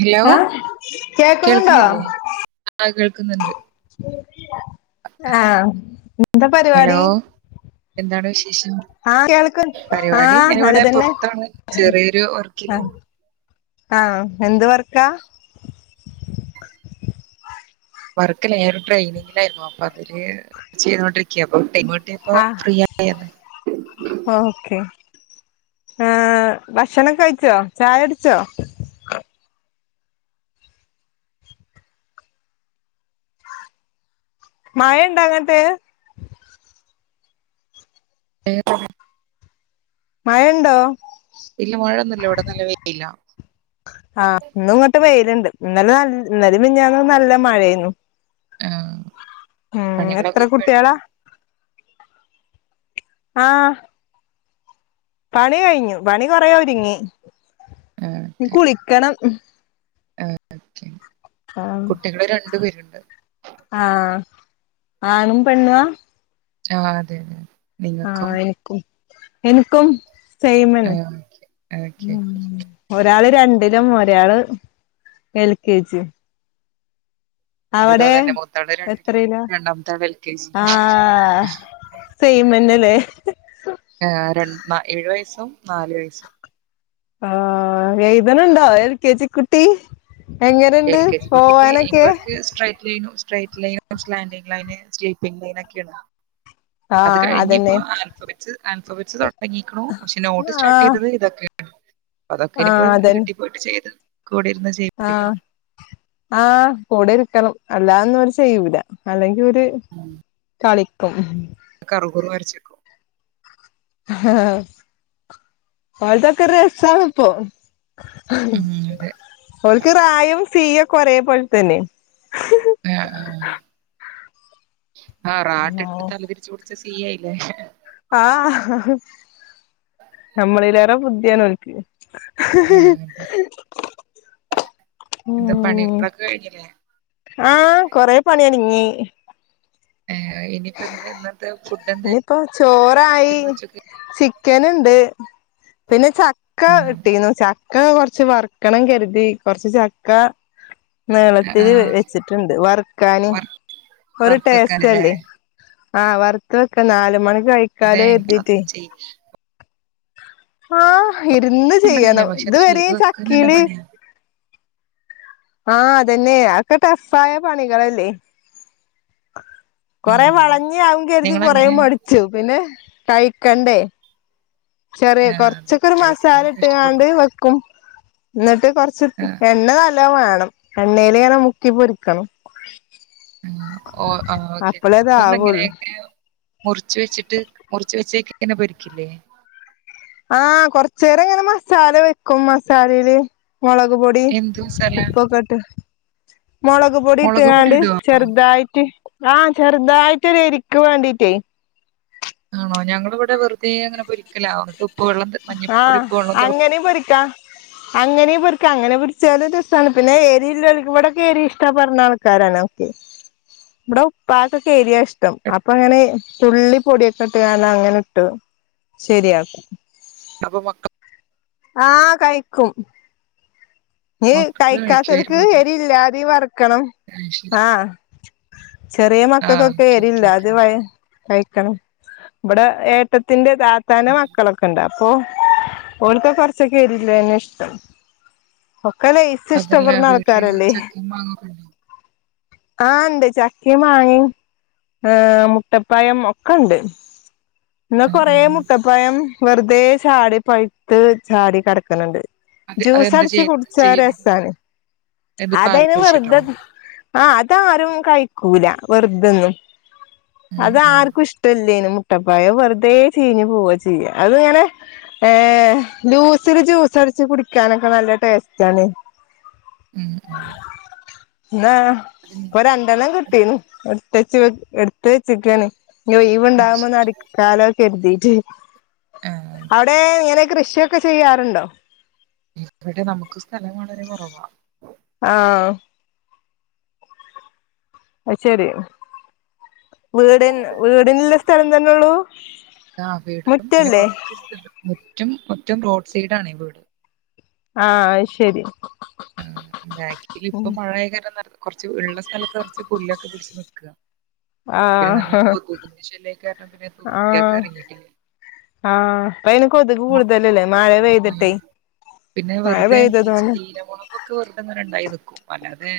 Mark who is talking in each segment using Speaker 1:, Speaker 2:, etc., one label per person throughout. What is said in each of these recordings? Speaker 1: Hello
Speaker 2: ആ കേക്ക്ണണ്ടോ?
Speaker 1: കേൾക്കുന്നില്ലേ ആ കേൾക്കുന്നുണ്ട്
Speaker 2: ആഹ എന്താ
Speaker 1: ഹലോ
Speaker 2: പരിപാടി?
Speaker 1: എന്താണ് വിശേഷം?
Speaker 2: ആഹ് കേൾക്ക
Speaker 1: പരിപാടി
Speaker 2: ആഹ്
Speaker 1: ഞാൻ ഇവിടെ
Speaker 2: നല്ലതന്നെ
Speaker 1: പുറത്തണാണ് ചെറിയൊരു വർക്കിലാ
Speaker 2: ആഹ എന്ത് വർക്കാ?
Speaker 1: വർക്കല്ല ഞാന് ട്രെനിങ്ങിലായിരുന്നു അപ്പൊ അതില് ചെയ്തോണ്ടിരിക്കയ അപ്പൊ ടൈമ ഇപ്പളാ
Speaker 2: ആഹ്
Speaker 1: ഫ്രീ ആയത്
Speaker 2: ഓക്കെ ആ ഭക്ഷണം കഴിച്ചോ ചായടിച്ചോ? മയ ണ്ടാ അങ്ങട്ട്?
Speaker 1: ഏ [unintelligible]
Speaker 2: മയണ്ടോ?
Speaker 1: ഇല്ല മയന്നുല്ലാ ഇവിടെ നല്ല വെയില്ലാ
Speaker 2: ആഹ് ഇന്നും ങ്ങിട്ട് വെയിലുണ്ട് ഇന്നല നല്ല ഇന്നലിം മിനിഞ്ഞാന്നും നല്ല മഴേന്നു
Speaker 1: ആഹ
Speaker 2: ഉം എത്ര
Speaker 1: പണികളൊക്കെ കഴിഞ്ഞോ?
Speaker 2: കുട്ടികളാ ആഹ് പണി കഴിഞ്ഞു പണി കൊറേ ഒരുങ്ങി ഇനി കുളിക്കണം
Speaker 1: ആഹ് ഓക്കെ
Speaker 2: ആഹ്
Speaker 1: കുട്ടികള് രണ്ടു പേരുണ്ട്
Speaker 2: ആഹ് ആണും പെണ്ണുവാ
Speaker 1: ആഹ് അതെന്നെ
Speaker 2: ആഹ് എനിക്കും എനിക്കും
Speaker 1: ആ,
Speaker 2: സെയിമന്നേ
Speaker 1: ഓക്കെ, ഓക്കെ.
Speaker 2: ഒരാള് രണ്ടിലും ഒരാള് എൽ കെ ജിയും
Speaker 1: എന്റേതോ
Speaker 2: അവിടെ
Speaker 1: തന്നെ മൂത്താള് രണ്ടിലും
Speaker 2: എത്രയിലാ
Speaker 1: രണ്ടാമത്തെ ആള് എൽ കെ ജി
Speaker 2: ആ സെയിമന്നല്ലേ
Speaker 1: ആഹ് ഏഴു വയസ്സും നാല് വയസ്സും
Speaker 2: ആഹ് എയ്തണുണ്ടോ എൽ കെ ജി കു ട്ടി എങ്ങനുണ്ട്
Speaker 1: എൽ കെ ജി കുട്ടി ഇപ്പൊ
Speaker 2: പോവാനൊക്കെ
Speaker 1: അവർക്ക് സ്ട്രൈറ്റ് ലൈനു സ്ട്രേറ്റ് ലൈനും സ്റ്റാൻഡിംഗ് ലൈന് സ്ലീപ്പിംഗ് ലൈന് ഒക്കെയിടാം അത്
Speaker 2: ആഹ്
Speaker 1: കഴിഞ്ഞ
Speaker 2: അതന്നെ
Speaker 1: ഇപ്പോ ആൽഫബെറ്റ്സ് ആൽഫോബെറ്റ്സ് തുടങ്ങയിക്കണു പക്ഷെ നോട്ട് സ്റ്റാർട്ട്
Speaker 2: ആഹ്
Speaker 1: ചെയ്തത് ഇതൊക്കെയാണ് അതൊക്കെ ഇനിയിപ്പോ
Speaker 2: ആഹ് അതന്നെ
Speaker 1: വീട്ടിൽ പോയിട്ട് ചെയ്ത് കൂടിരുന്ന്
Speaker 2: ആഹ്
Speaker 1: ചെയ്യിപ്പിക്കണം
Speaker 2: ആഹ് കൂടെ ഇരിക്കണം അല്ലാതൊന്നും ഇവര് ചെയ്യൂല അല്ലെങ്കി ഇവര്
Speaker 1: ഉം
Speaker 2: കളിക്കും
Speaker 1: കറുകുറു വരച്ചേക്കും
Speaker 2: ആഹ് ഓൽതൊക്കെ രസാണിപ്പോ
Speaker 1: ഉം, അതെ
Speaker 2: ഓൽക്ക് റായും സീയൊക്ക ഒരേ പോൽ തന്നെ
Speaker 1: ആഹ് ആഹ് ആഹ് റാക്കയിട്ട് തല തിരിച്ചു കൊടു ച്ച സി ആയില്ലേ
Speaker 2: ആഹ് നമ്മളിലേറെ ബുദ്ധിയാണോൽക്ക്
Speaker 1: ആഹ് അവിട്ത്തെ
Speaker 2: ഉം
Speaker 1: പണികളൊക്കെ കഴിഞ്ഞില്ലേ
Speaker 2: ആഹ് കൊറേ പണിയൊരുങ്ങി
Speaker 1: ആഹ് ഇനിയിപ്പൊന്താ ഇന്നത്തെ ചു
Speaker 2: ഇനിയിപ്പോ ചോറായി ചിക്കന്ണ്ട് പിന്നെ ചക്ക ഇട്ടീന്നു ച ക്ക കൊർച്ച് വർക്കണം കര്തി കൊറച്ച് ചക്ക നീളത്തില് വെച്ചിട്ട്ണ്ട് വർക്കാന് ഒരു
Speaker 1: വറുത്ത് വെക്കാനല്ലേ
Speaker 2: ടേസ്റ്റല്ലേ ആഹ് വറ്ത്ത് വെക്ക നാല്
Speaker 1: അതെ
Speaker 2: മണിക്കഴിക്കാലോ
Speaker 1: എനിക്ക് അത്
Speaker 2: കര്തീട്ടേ
Speaker 1: ചെയ്യാൻ
Speaker 2: ആഹ് ഇരുന്ന്
Speaker 1: പണിയില്ല
Speaker 2: ചെയ്യണം
Speaker 1: പക്ഷെ
Speaker 2: ഇത്
Speaker 1: അത് ചെയ്തു
Speaker 2: വരേം
Speaker 1: വെക്കാൻ നല്ല
Speaker 2: ചക്കേല്
Speaker 1: പണിയാ
Speaker 2: ആഹ് അതന്നെ അതൊക്കെ ടഫായ പണികളല്ലേ കൊറേ
Speaker 1: ഉം.
Speaker 2: വളഞ്ഞി ആകും കര്തി കൊറേ
Speaker 1: നിങ്ങളെങ്ങനെ
Speaker 2: മടിച്ചു പിന്നെ കഴിക്കണ്ടേ ചെറിയ
Speaker 1: ആ, അതെ
Speaker 2: കൊർച്ചക്കൊരു
Speaker 1: കഴിക്കണം
Speaker 2: മസാല ഇട്ട്ങ്ങാണ്ട്
Speaker 1: ഇഷ്ടപ്പെടണം
Speaker 2: വെക് ക്കും ഇന്നിട്ട് കൊറച്ച്
Speaker 1: ആ,
Speaker 2: എണ്ണ നല്ലോ വേണം എണ്ണേല് ഇങ്ങനെ മുക്കിപ്പൊരിക്കണം.
Speaker 1: ആഹ് ഓഹ് ആഹ് ഓക്കെ
Speaker 2: അപ്പളേ ഇതാവുള്ളൂ
Speaker 1: നിങ്ങളെങ്ങനെയൊക്കെ മുറിച്ച് വെച്ചിട്ട് മുർച്ച് വെച്ചേക്ക് ഇങ്ങനെ പൊരിക്കില്ലേ
Speaker 2: ആഹ് കൊർച്ചേരങ്ങനെ മസാല വെക്കും മസാലേല് മൊളക് പൊടി
Speaker 1: എന്ത് മസാല
Speaker 2: ഉപ്പൊക്കട്ട് മൊളക്പൊടി
Speaker 1: മുളക് പൊടി
Speaker 2: ഇട്ട്ങ്ങാണ്ട്
Speaker 1: ഇടുവോ
Speaker 2: ചെർതായിട്ട് ആഹ് ചെർതായിട്ടൊരു എരിക്ക്‌ വേണ്ടീട്ടേ
Speaker 1: ആണോ ഞങ്ങളിവിടെ വെറുതെ അങ്ങനെ പൊരിക്കല ന്നിട്ട് ഉപ്പ് വെള്ളത്ത് മഞ്ഞപ്പൊടി ഉപ്പ് വെള്ളം തെ
Speaker 2: [unintelligible] പൊരിക്കാൻ [inaudible] അങ്ങനീം പൊരിക്കാ അങ്ങനെ പൊരിച്ചാലും രസാണ് പിന്നെ എരില്ലോൽക്ക്‌ ഇവിടൊക്കെ എരി ഇഷ്ടപ്പെട്ണ ആൾക്കാരാണ് ഒക്കെ [inaudible] ഇവടെ ഉപ്പാക്കൊക്കെ എരിയാ ഇഷ്ടം അപ്പങ്ങനെ തുള്ളി പൊടിയൊക്കെ ഇട്ട്ങ്ങാണ്ട് അങ്ങനെ ഇട്ടത് ശരിയാക്കും.
Speaker 1: അപ്പൊ മക്ക
Speaker 2: ആഹ് കഴിക്കും. ഇനി
Speaker 1: മക്കള്
Speaker 2: കഴിക്കാത്തോൽക്ക്
Speaker 1: കഴിക്കുമായിരുന്നു
Speaker 2: എരില്ലാതിം വർക്കണം.
Speaker 1: ആ ശരി
Speaker 2: ആഹ് ചെറിയ
Speaker 1: ആ
Speaker 2: മക്കക്കൊക്കെ
Speaker 1: ഓക്കെ ഓക്കെ ഓക്കെ
Speaker 2: എരില്ലാതിം വയ കഴിക്കണം. ഇവിടെ ഏട്ടത്തിന്റെ താത്താന്റെ മക്കളൊക്കെണ്ടാവും. പ്പൊ ഓൽക്കൊക്കെ കൊർച്ചൊക്കെ എരില്ലതന്നെഷ്ടം. ഒക്കെ ലൈസ്
Speaker 1: അതല്ല
Speaker 2: ഇഷ്ടപ്പെട്ണ
Speaker 1: വീട്ടില്
Speaker 2: ആൾക്കാരല്ലേ?
Speaker 1: ചക്കയും മാങ്ങൊക്കെ ഉണ്ടോ
Speaker 2: ആഹ് ഇണ്ട് ചക്കീം മാങ്ങീ ആഹ് മുട്ടപ്പയം ഒക്കെണ്ട്. ഇന്ന്
Speaker 1: ആ,
Speaker 2: കൊറെ
Speaker 1: ആ.
Speaker 2: മുട്ടപ്പയം വെർതെ ചാടി പഴുത്ത് ചാടി കെടക്ക്‌ണ്ണ്ട്.
Speaker 1: അത്
Speaker 2: ജ്യൂസ്
Speaker 1: അതെന്താ
Speaker 2: അടിച്ച്
Speaker 1: ചെയ്യ
Speaker 2: കുടിച്ച
Speaker 1: ചെയ്യല്
Speaker 2: രസാണ്
Speaker 1: ഇത് പാൽ
Speaker 2: അതയ്ന്
Speaker 1: ഒഴിച്ചിട്ടോ
Speaker 2: വെർതെ ആഹ് അതാരും കഴിക്കൂല വെറുതെന്നും.
Speaker 1: ഉം, ഉം.
Speaker 2: അതാർക്കും ഇഷ്ടല്ലേനും മുട്ടപ്പയം. അത് വെർതെ ചീഞ്ഞ് പോവാ ചെയ്യ. അത്ങ്ങനെ ഏഹ് ലൂസില് ജ്യൂസ് അടിച്ച് കുടിക്കാനൊക്കെ നല്ല ടേസ്റ്റാണ്.
Speaker 1: ഉം.
Speaker 2: ന്നാഹ്
Speaker 1: അത് മീ
Speaker 2: രണ്ടെണ്ണം കിട്ടീന്നു. ഇട്ത്തേച്ച് ഇട്ടുത്തേച്ക്കാണ് ഇനി
Speaker 1: അത്
Speaker 2: ഒയ്വ്ണ്ടാാവുമ്പോന്നടി
Speaker 1: ശരി
Speaker 2: ക്കാലോകര്തീട്ടെ.
Speaker 1: ആഹ്
Speaker 2: അവ്ടെ ഇങ്ങനെ കൃഷിയൊക്കെ ചെയ്യാറുണ്ടോ?
Speaker 1: ഇവിടെ നമുക്ക് സ്ഥലം വളരെ കൊറവാ.
Speaker 2: ആഹ്. അയ്ശരി. ഉം, വീട്ന് വീട്ന്ല്ല സ്ഥലം തന്നൊള്ളൂ?
Speaker 1: ആഹ് വീടിനും പിന്നെ കൊറച്ച് സ്ഥലോം. മുറ്റം മുറ്റം റോഡ് സൈഡാണേ വീട്.
Speaker 2: ആഹ് അയ്ശരി.
Speaker 1: ആഹ് ബാക്കിൽ ഇപ്പ മഴയായ കാരണം കുറച്ച് ഉള്ള സ്ഥലത്ത് കുറച്ച് പുല്ലൊക്കെ പിടിച്ച് നിക്കുവാ പിന്നെ നല്ല
Speaker 2: ആഹ്
Speaker 1: കൊതുകിന്റെ ശല്യ കാരണം പിന്നെ അത് വൃത്തിയാക്കാൻ
Speaker 2: ആഹ്
Speaker 1: ഇറങ്ങിയിട്ടില്ല
Speaker 2: ആഹ് ഇപ്പയിന് കൊതുക് കൂടുതലല്ലേ മഴ
Speaker 1: ആഹ്
Speaker 2: പെയ്തിട്ടേ
Speaker 1: പിന്നെ
Speaker 2: മഴ
Speaker 1: വെറുതെ മറ്റേ
Speaker 2: പെയ്തതോണ്ട്
Speaker 1: ചീലമുളകൊക്കെ വെറുതെ അങ്ങനെ ഇണ്ടായി നിക്കും അല്ലാതെ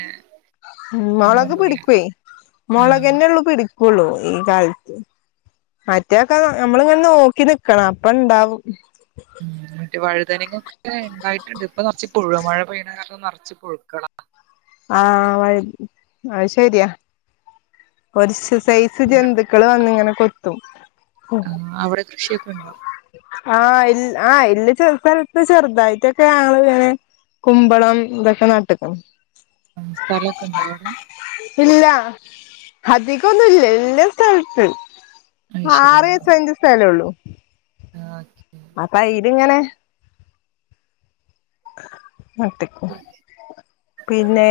Speaker 2: ഉം
Speaker 1: അങ്ങനെ
Speaker 2: മുളക്
Speaker 1: ഒന്നുമില്ല
Speaker 2: പിടിക്കുവേ
Speaker 1: ആഹ്
Speaker 2: മുളകന്നെ ഉള്ളൂ പിടിക്കുള്ളു ഈ കാലത്ത് മാറ്റെക്കെ നമ്മൾ ഇങ്ങനെ നോക്കി നിക്കണം അപ്പ ഇണ്ടാവും
Speaker 1: ഉം മറ്റേ വഴുതനങ്ങ ഒക്കെ ഇണ്ടായിട്ടുണ്ട് ഇപ്പൊ നർച്ചിപ്പുഴുവാ മഴ പെയ്യണ കാരണം നർച്ച് പുഴു
Speaker 2: ആഹ് വൈ അത്ശരിയാ ഒരു സൈസ്
Speaker 1: നിങ്ങൾ
Speaker 2: ജന്തുക്കൾ വന്നിങ്ങനെ കൊത്തും
Speaker 1: ആഹ് അവിടെ കൃഷിയൊക്കെ ഇണ്ടോ
Speaker 2: ആഹ് ഇൽ ആഹ് ഇല്ലെ ചെല സ്ഥലത്ത് ചെറുതായിട്ടൊക്കെ ആള് ഇങ്ങനെ കുമ്പളം ഇതൊക്കെ നാട്ട്ക്ക്‌ണ്
Speaker 1: സ്ഥലവൊക്കെ ഉണ്ടോ അവിടെ
Speaker 2: ഇല്ല അധികൊന്നുല്ല ഇല്ല സ്ഥലത്ത്
Speaker 1: അയ്ശെരി
Speaker 2: ആറേഴ്
Speaker 1: ആഹ്
Speaker 2: സെന്റ്
Speaker 1: ആഹ് ക്കി
Speaker 2: അപ്പ ഇതിങ്ങനെ നട്ട് പിന്നേ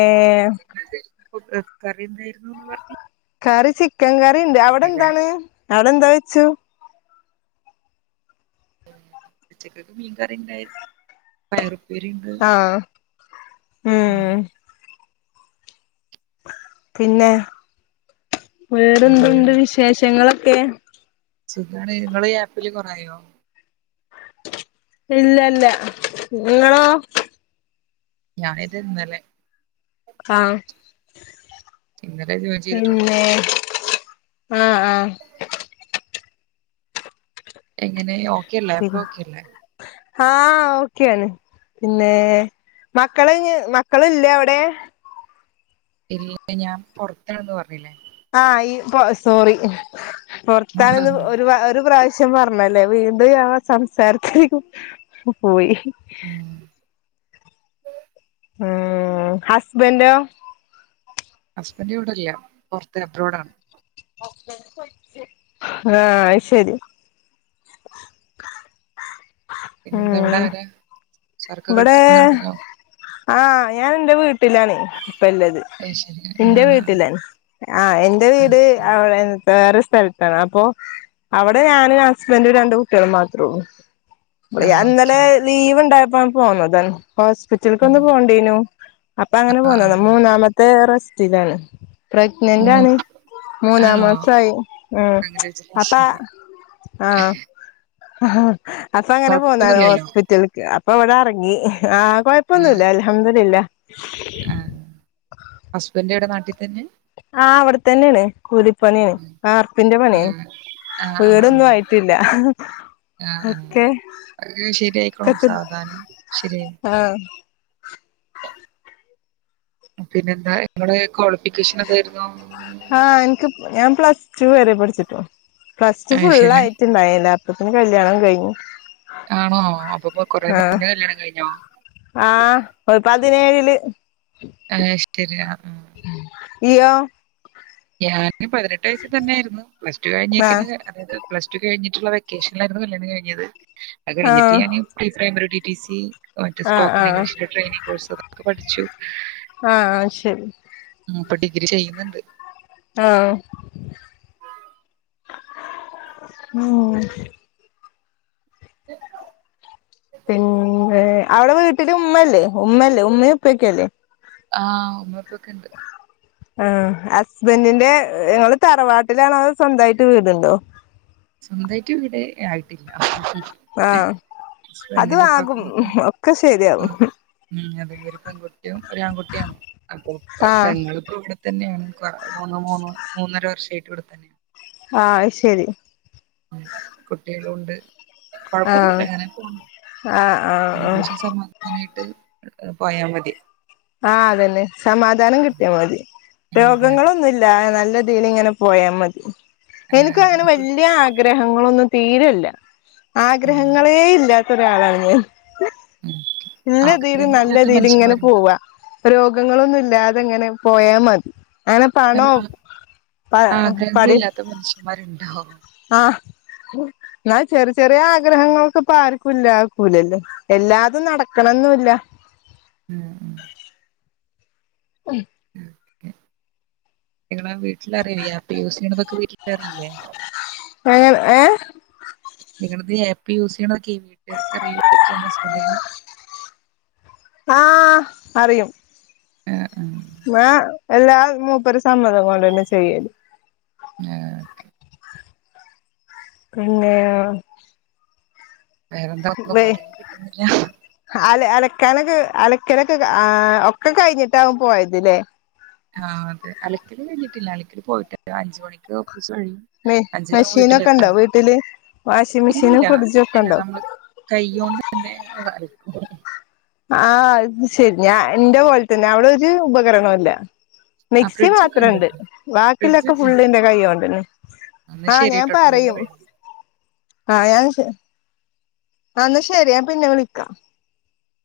Speaker 1: ഇന്ന് എന്തേനും ഫുഡ് കറി എന്തായിരുന്നൂന്ന് പറഞ്ഞെ
Speaker 2: കറി ചിക്കൻ കറി ഉണ്ട് അവിടെ എന്താണ് അവിടെ എന്താ വെച്ചു
Speaker 1: ഉച്ചക്കേക്ക് മീൻകറിണ്ടായി പയറുപ്പേരി ഉണ്ട്
Speaker 2: ആഹ് ഉം പിന്നെ വേറെന്തുണ്ട്
Speaker 1: വേറെന്താണ്?
Speaker 2: വിശേഷങ്ങളൊക്കെ
Speaker 1: സുഖാണ് നിങ്ങൾ ഈ ആപ്പില് കുറേ ആയോ
Speaker 2: ഇല്ലല്ല നിങ്ങളോ.
Speaker 1: ഞാൻ ഇത് ഇന്നലെ.
Speaker 2: ആഹ്
Speaker 1: ഇന്നലെ ജോയിൻ ചെയ്തിട്ടുള്ളൂ.
Speaker 2: പിന്നെ ആഹ് ആഹ്
Speaker 1: എങ്ങനെ ഓക്കെയല്ലേ അപ്പ്
Speaker 2: പിന്നെ
Speaker 1: ഓക്കെ അല്ലേ?
Speaker 2: ആഹ് ഓക്കെയാണ്. പിന്നെ മക്കളിഞ്ഞ് മക്കളില്ലേ അവടെ.
Speaker 1: ഇല്ല ഞാൻ പുറത്തന്ന് പറഞ്ഞില്ലേ?
Speaker 2: ആഹ് ഈ സോറി പുറത്തന്ന് ഒരു ഒരു പ്രാവ ശ്യാം പറഞ്ഞല്ലേ വീണ്ടും ഞാൻ സംസാരത്തിലേക്ക് പോയി.
Speaker 1: ഉം.
Speaker 2: ഉം ഹസ്ബൻന്റോ.
Speaker 1: ഹസ്ബൻഡ് ഇവടൊല്ല പുറത്ത് അബ്രോഡ് ആണ്.
Speaker 2: ആഹ് അയ്ശരി.
Speaker 1: പിന്നെന്താ അവിടെ
Speaker 2: ഉം
Speaker 1: ആരാ. ശർക്ക
Speaker 2: ഇവിടെ
Speaker 1: കേൾക്കുന്നുണ്ടല്ലോ.
Speaker 2: ആഹ് ഞാൻ എന്റെ വീട്ടിലാണ്. ഇപ്പോല്ലത്.
Speaker 1: അത് ശരി. ആ.
Speaker 2: എന്റെ വീട്ടിലാണ്. ആഹ് എന്റെ വീട്
Speaker 1: ഓക്കെ.
Speaker 2: അവിടെ വേറെ ഒരു സ്ഥല ത്താണ് അപ്പൊ അവിടെ ഞാനും ഹസ്ബൻഡും രണ്ട് കുട്ടികളും മാത്രള്ളൂ. ഇവിടെ
Speaker 1: ആ
Speaker 2: ഞാൻ
Speaker 1: ഓക്കെ.
Speaker 2: ഇന്നലെ ലീവ് ഉണ്ടായപ്പോ പോന്നതാ. ഹോസ്പി
Speaker 1: ആ.
Speaker 2: റ്റിലക്കൊന്നു പോണ്ടീനു. അപ്പൊ അങ്ങനെ
Speaker 1: ആ.
Speaker 2: പോന്നത മൂന്നാമത്തെ റെസ്റ്റിലാണ്. പ്രെഗ്നന്റ്
Speaker 1: മൂന്ന്
Speaker 2: ആണ് മൂന്നാ
Speaker 1: ആണോ?
Speaker 2: മാസായി. ഉം അപ്പ
Speaker 1: കൺഗ്രാജുലേഷൻ
Speaker 2: ആഹ് അപ്പൊ അങ്ങനെ പോന്നാത
Speaker 1: കുഴപ്പമൊന്നുമില്ലല്ലോ
Speaker 2: ഹോസ്പിറ്റലേക്ക്. അപ്പൊ ഇവിടെ ഇറങ്ങി ആഹ് കൊ ഴപ്പൊന്നുവില്ല അൽഹംദുലില്ലാഹ്.
Speaker 1: ഹസ്ബൻഡ് എവിടെ നാട്ടിൽ തന്നെ.
Speaker 2: ആഹ് ഇവിടെ തന്നെണ്. കൂലിപണിണ് വാർപ്പിന്റെ
Speaker 1: ആ,
Speaker 2: പണിയാണ് വീടൊന്നും ആയിട്ടില്ല.
Speaker 1: ആഹ്
Speaker 2: ഒക്കെ
Speaker 1: അത് ശെര്യായ്ക്കോളും സാവധാദനം. ശെര്യായി
Speaker 2: ആഹ് [inaudible]
Speaker 1: പിന്നെ എന്താ ഇങ്ങള് ക്വാളിഫിക്കേഷൻ എന്തായിരുന്നു.
Speaker 2: ആഹ് എൻക്ക് ഞാൻ പ്ലസ് റ്റു വെരെ പഠിച്ച്ട്ടൊള്ളു. പ്ലസ് റ്റു
Speaker 1: ശരി
Speaker 2: ഫുള്ളായി റ്റ്ണ്ടായ്ല്ല അപ്പത്തിന് കല്യാണം കയിഞ്ഞു.
Speaker 1: ആണോ അപ്പപ്പോകൊറേ മുന്നെ കല്യാണം കൈഞ്ഞോ.
Speaker 2: ആഹ് പ പതിനേഴില്
Speaker 1: അങ്ങനെ ഇഷ്ടം ഇല്ലാന്ന് പറഞ്ഞു.
Speaker 2: ഇയ്യോ.
Speaker 1: ഞാന് പതിനെട്ട് വയസ്സ് തന്നായിര്ന്നു പ്ലസ് ടു
Speaker 2: ആ
Speaker 1: കൈഞ്ഞേക്കെന്നേ. അതായത് പ്ലസ് ടു കൈഞ്ഞ്ട്ട്ള്ള വെക്കേഷനിലാര്ന്നു. കല്യാണം കൈഞ്ഞത്. അത്
Speaker 2: ആ
Speaker 1: കൈഞ്ഞ്ട്ട് ഞാന്. ഈ pre primary D T C. മറ്റ്
Speaker 2: ആ ആ
Speaker 1: സ്പോക്കൺ ഇംഗ്ലീഷന്റെ ട്രെയിനിങ് കോഴ്സൊക്കെ പഠിച്ചു.
Speaker 2: ആഹ് ശെരി.
Speaker 1: ഉം പ്പോ ഡിഗ്രി ചെയ്യ്ന്ന്ണ്ട്.
Speaker 2: ആഹ് ഉം
Speaker 1: [inaudible]
Speaker 2: പിന്നെ അവടെ വീട്ട്ല് ഉമ്മല്ലേ ഉമ്മല്ലേ ഉമ്മിം ഉപ്പിംക്കെല്ലേ?
Speaker 1: ആഹ് ഉമ്മിഇപ്പിക്കെണ്ട്.
Speaker 2: ആഹ് ഹസ്ബൻന്റിന്റെ ങ്ങള് തറവാട്ട്ലാണോ അതോ സ്വന്തയ്ട്ട് വീട്ണ്ടോ?
Speaker 1: സ്വന്തായ്ട്ട് വീട് ആയ്ട്ടില്ല.
Speaker 2: ആഹ് അതും ആകും
Speaker 1: ഉമ്മക്കും
Speaker 2: ഒക്കെ ശെര്യാകും.
Speaker 1: ഉം ഉം അതെ ഒര് പെങ്കുട്ടിയും ഒര് ആങ്കുട്ട്യാണ്. അപ്പൊ
Speaker 2: ആഹ്
Speaker 1: പെങ്ങൾക്കുംട്. തന്നേണ് കൊറേ മൂന്ന് മൂന്ന് മൂന്നര വർഷായ്ട്ട് ഇവടെ തന്നേണ്.
Speaker 2: ആഹ് അത് ശെരി.
Speaker 1: കുട്ട്യാളൂണ്ട്. കൊഴപ്പൊന്നുല്ല
Speaker 2: ആഹ്
Speaker 1: ങ്ങനെ പോണു
Speaker 2: ആഹ് ആഹ് ആഹ്
Speaker 1: [unintelligible] സമാ അങ്ങനായിട്ട് പോയാ മതി.
Speaker 2: ആഹ് അതന്നെ, സമാധാനം ക്ട്ട്യാ മതി
Speaker 1: ഉം, അതെ അതെ
Speaker 2: രോഗങ്ങളൊന്നുല്ലാതെ നല്ല തീല് ങ്ങനെ പോയാ മതി
Speaker 1: ആഹ് അതെ
Speaker 2: എനിക്കങ്ങനെ വല്ല്യേ ആഗ്രഹങ്ങളൊന്നും തീരല്ല.
Speaker 1: ഉം
Speaker 2: ആഗ്രഹങ്ങളേ ഇല്ലാത്തൊ രാളാണ് ഞാൻ.
Speaker 1: ഉം
Speaker 2: ഇല്ല തീല് നല്ല
Speaker 1: ആഗ്രഹങ്ങളില്ലാത്ത
Speaker 2: തീല് ങ്ങനെ
Speaker 1: മനുഷ്യന്മാരുണ്ടോ
Speaker 2: പോവാ. രോഗങ്ങളൊന്നു ല്ലാതെ ങ്ങനെ പോയാ മതി. അങ്ങനെ
Speaker 1: അല്ല
Speaker 2: പണോം
Speaker 1: ആ-
Speaker 2: പ പടി
Speaker 1: ആഗ്രഹങ്ങളില്ലാത്ത മനുഷ്യന്മാരുണ്ടോ
Speaker 2: ആഹ്. ന്നാൽ ചെറ് ചെറ്യേ ആഗ്രഹങ്ങളൊക്കെ പ്പാര്ക്കും ഇല്ലാക്കൂലല്ലോ എല്ലാതും നട ക്കണം ന്നൂല്ല.
Speaker 1: ഉം
Speaker 2: [inaudible]
Speaker 1: ഉം ഉം ങ്ങളെ വീട്ട്ലാരൂല്ലേ ആപ്പ് യൂസീയ്യ്ണതൊക്കെ വീട്ട്ലറീലേ?
Speaker 2: അങ്ങ ഏഹ്.
Speaker 1: നിങ്ങളത് ആപ്പ് യൂസ് യ്യണൊക്കെ വീട്ടാർക്ക് അറിയോയ്ക്കാ ഹസ്ബൻഡിന്.
Speaker 2: ആഹ് അറിയും.
Speaker 1: ആഹ് ആ.
Speaker 2: ഞാ എല്ലാ മൂപ്പരെ സമ്മതം കൊണ്ടെന്നെ ചെയ്യല്.
Speaker 1: ന്നാ ഓക്കെ.
Speaker 2: പിന്നെ?
Speaker 1: വേറെന്താ ഒന്നും
Speaker 2: വെ
Speaker 1: പറയാം കിട്ടുന്നില്ല.
Speaker 2: അല അലക്കാനൊക്കെ അലക്കലൊക്കെ ആഹ് ഒക്കെ കൈഞ്ഞ്ട്ടാവും പോയത് ലേ.
Speaker 1: ആഹ് അതെ, അലക്കല് കഴിഞ്ഞിട്ടില്ല അലക്കല് പോയിട്ടു അഞ്ച് മണിക്ക് ഓഫീസ് കഴിയും.
Speaker 2: മെ
Speaker 1: അഞ്ചരാവും
Speaker 2: മെഷീനൊക്കെ ഉണ്ടോ
Speaker 1: വീട്ടിലേത്താൻ
Speaker 2: വീട്ടില് വാഷിംഗ് മെഷീനും
Speaker 1: ഇല്ലില്ല
Speaker 2: ഫ്രിഡ്ജും ഒക്കെ ഉണ്ടോ
Speaker 1: നമ്മ കൈയോണ്ട്ന്നെ അത് അലക്കും.
Speaker 2: ആഹ് അത് ശെരി ഞാൻ ന്റെ പോൽ തന്നെ അവടെ ഒരു ഉപകരണോല്ല.
Speaker 1: ആ
Speaker 2: മിക്സി
Speaker 1: ഫ്രിഡ്ജൊക്കെ
Speaker 2: മാത്രംണ്ട്
Speaker 1: ഇണ്ട്ട്ടോ
Speaker 2: ബാക്കി ള്ളേക്കെ
Speaker 1: ഫ്രിഡ്ജൊക്കെ ഇണ്ട്.
Speaker 2: ഫുള്ള് ന്റെ കയ്യോണ്ടന്നെ.
Speaker 1: എന്നാ
Speaker 2: ആഹ് ഞാൻ
Speaker 1: ശരിട്ടോ ടൈമ്
Speaker 2: പറയും.
Speaker 1: കഴിഞ്ഞു.
Speaker 2: ആഹ് ഞാൻ ശെ ആഹ് ന്നാ ശെരി ഞാൻ പിന്നെ വിളിക്കാം.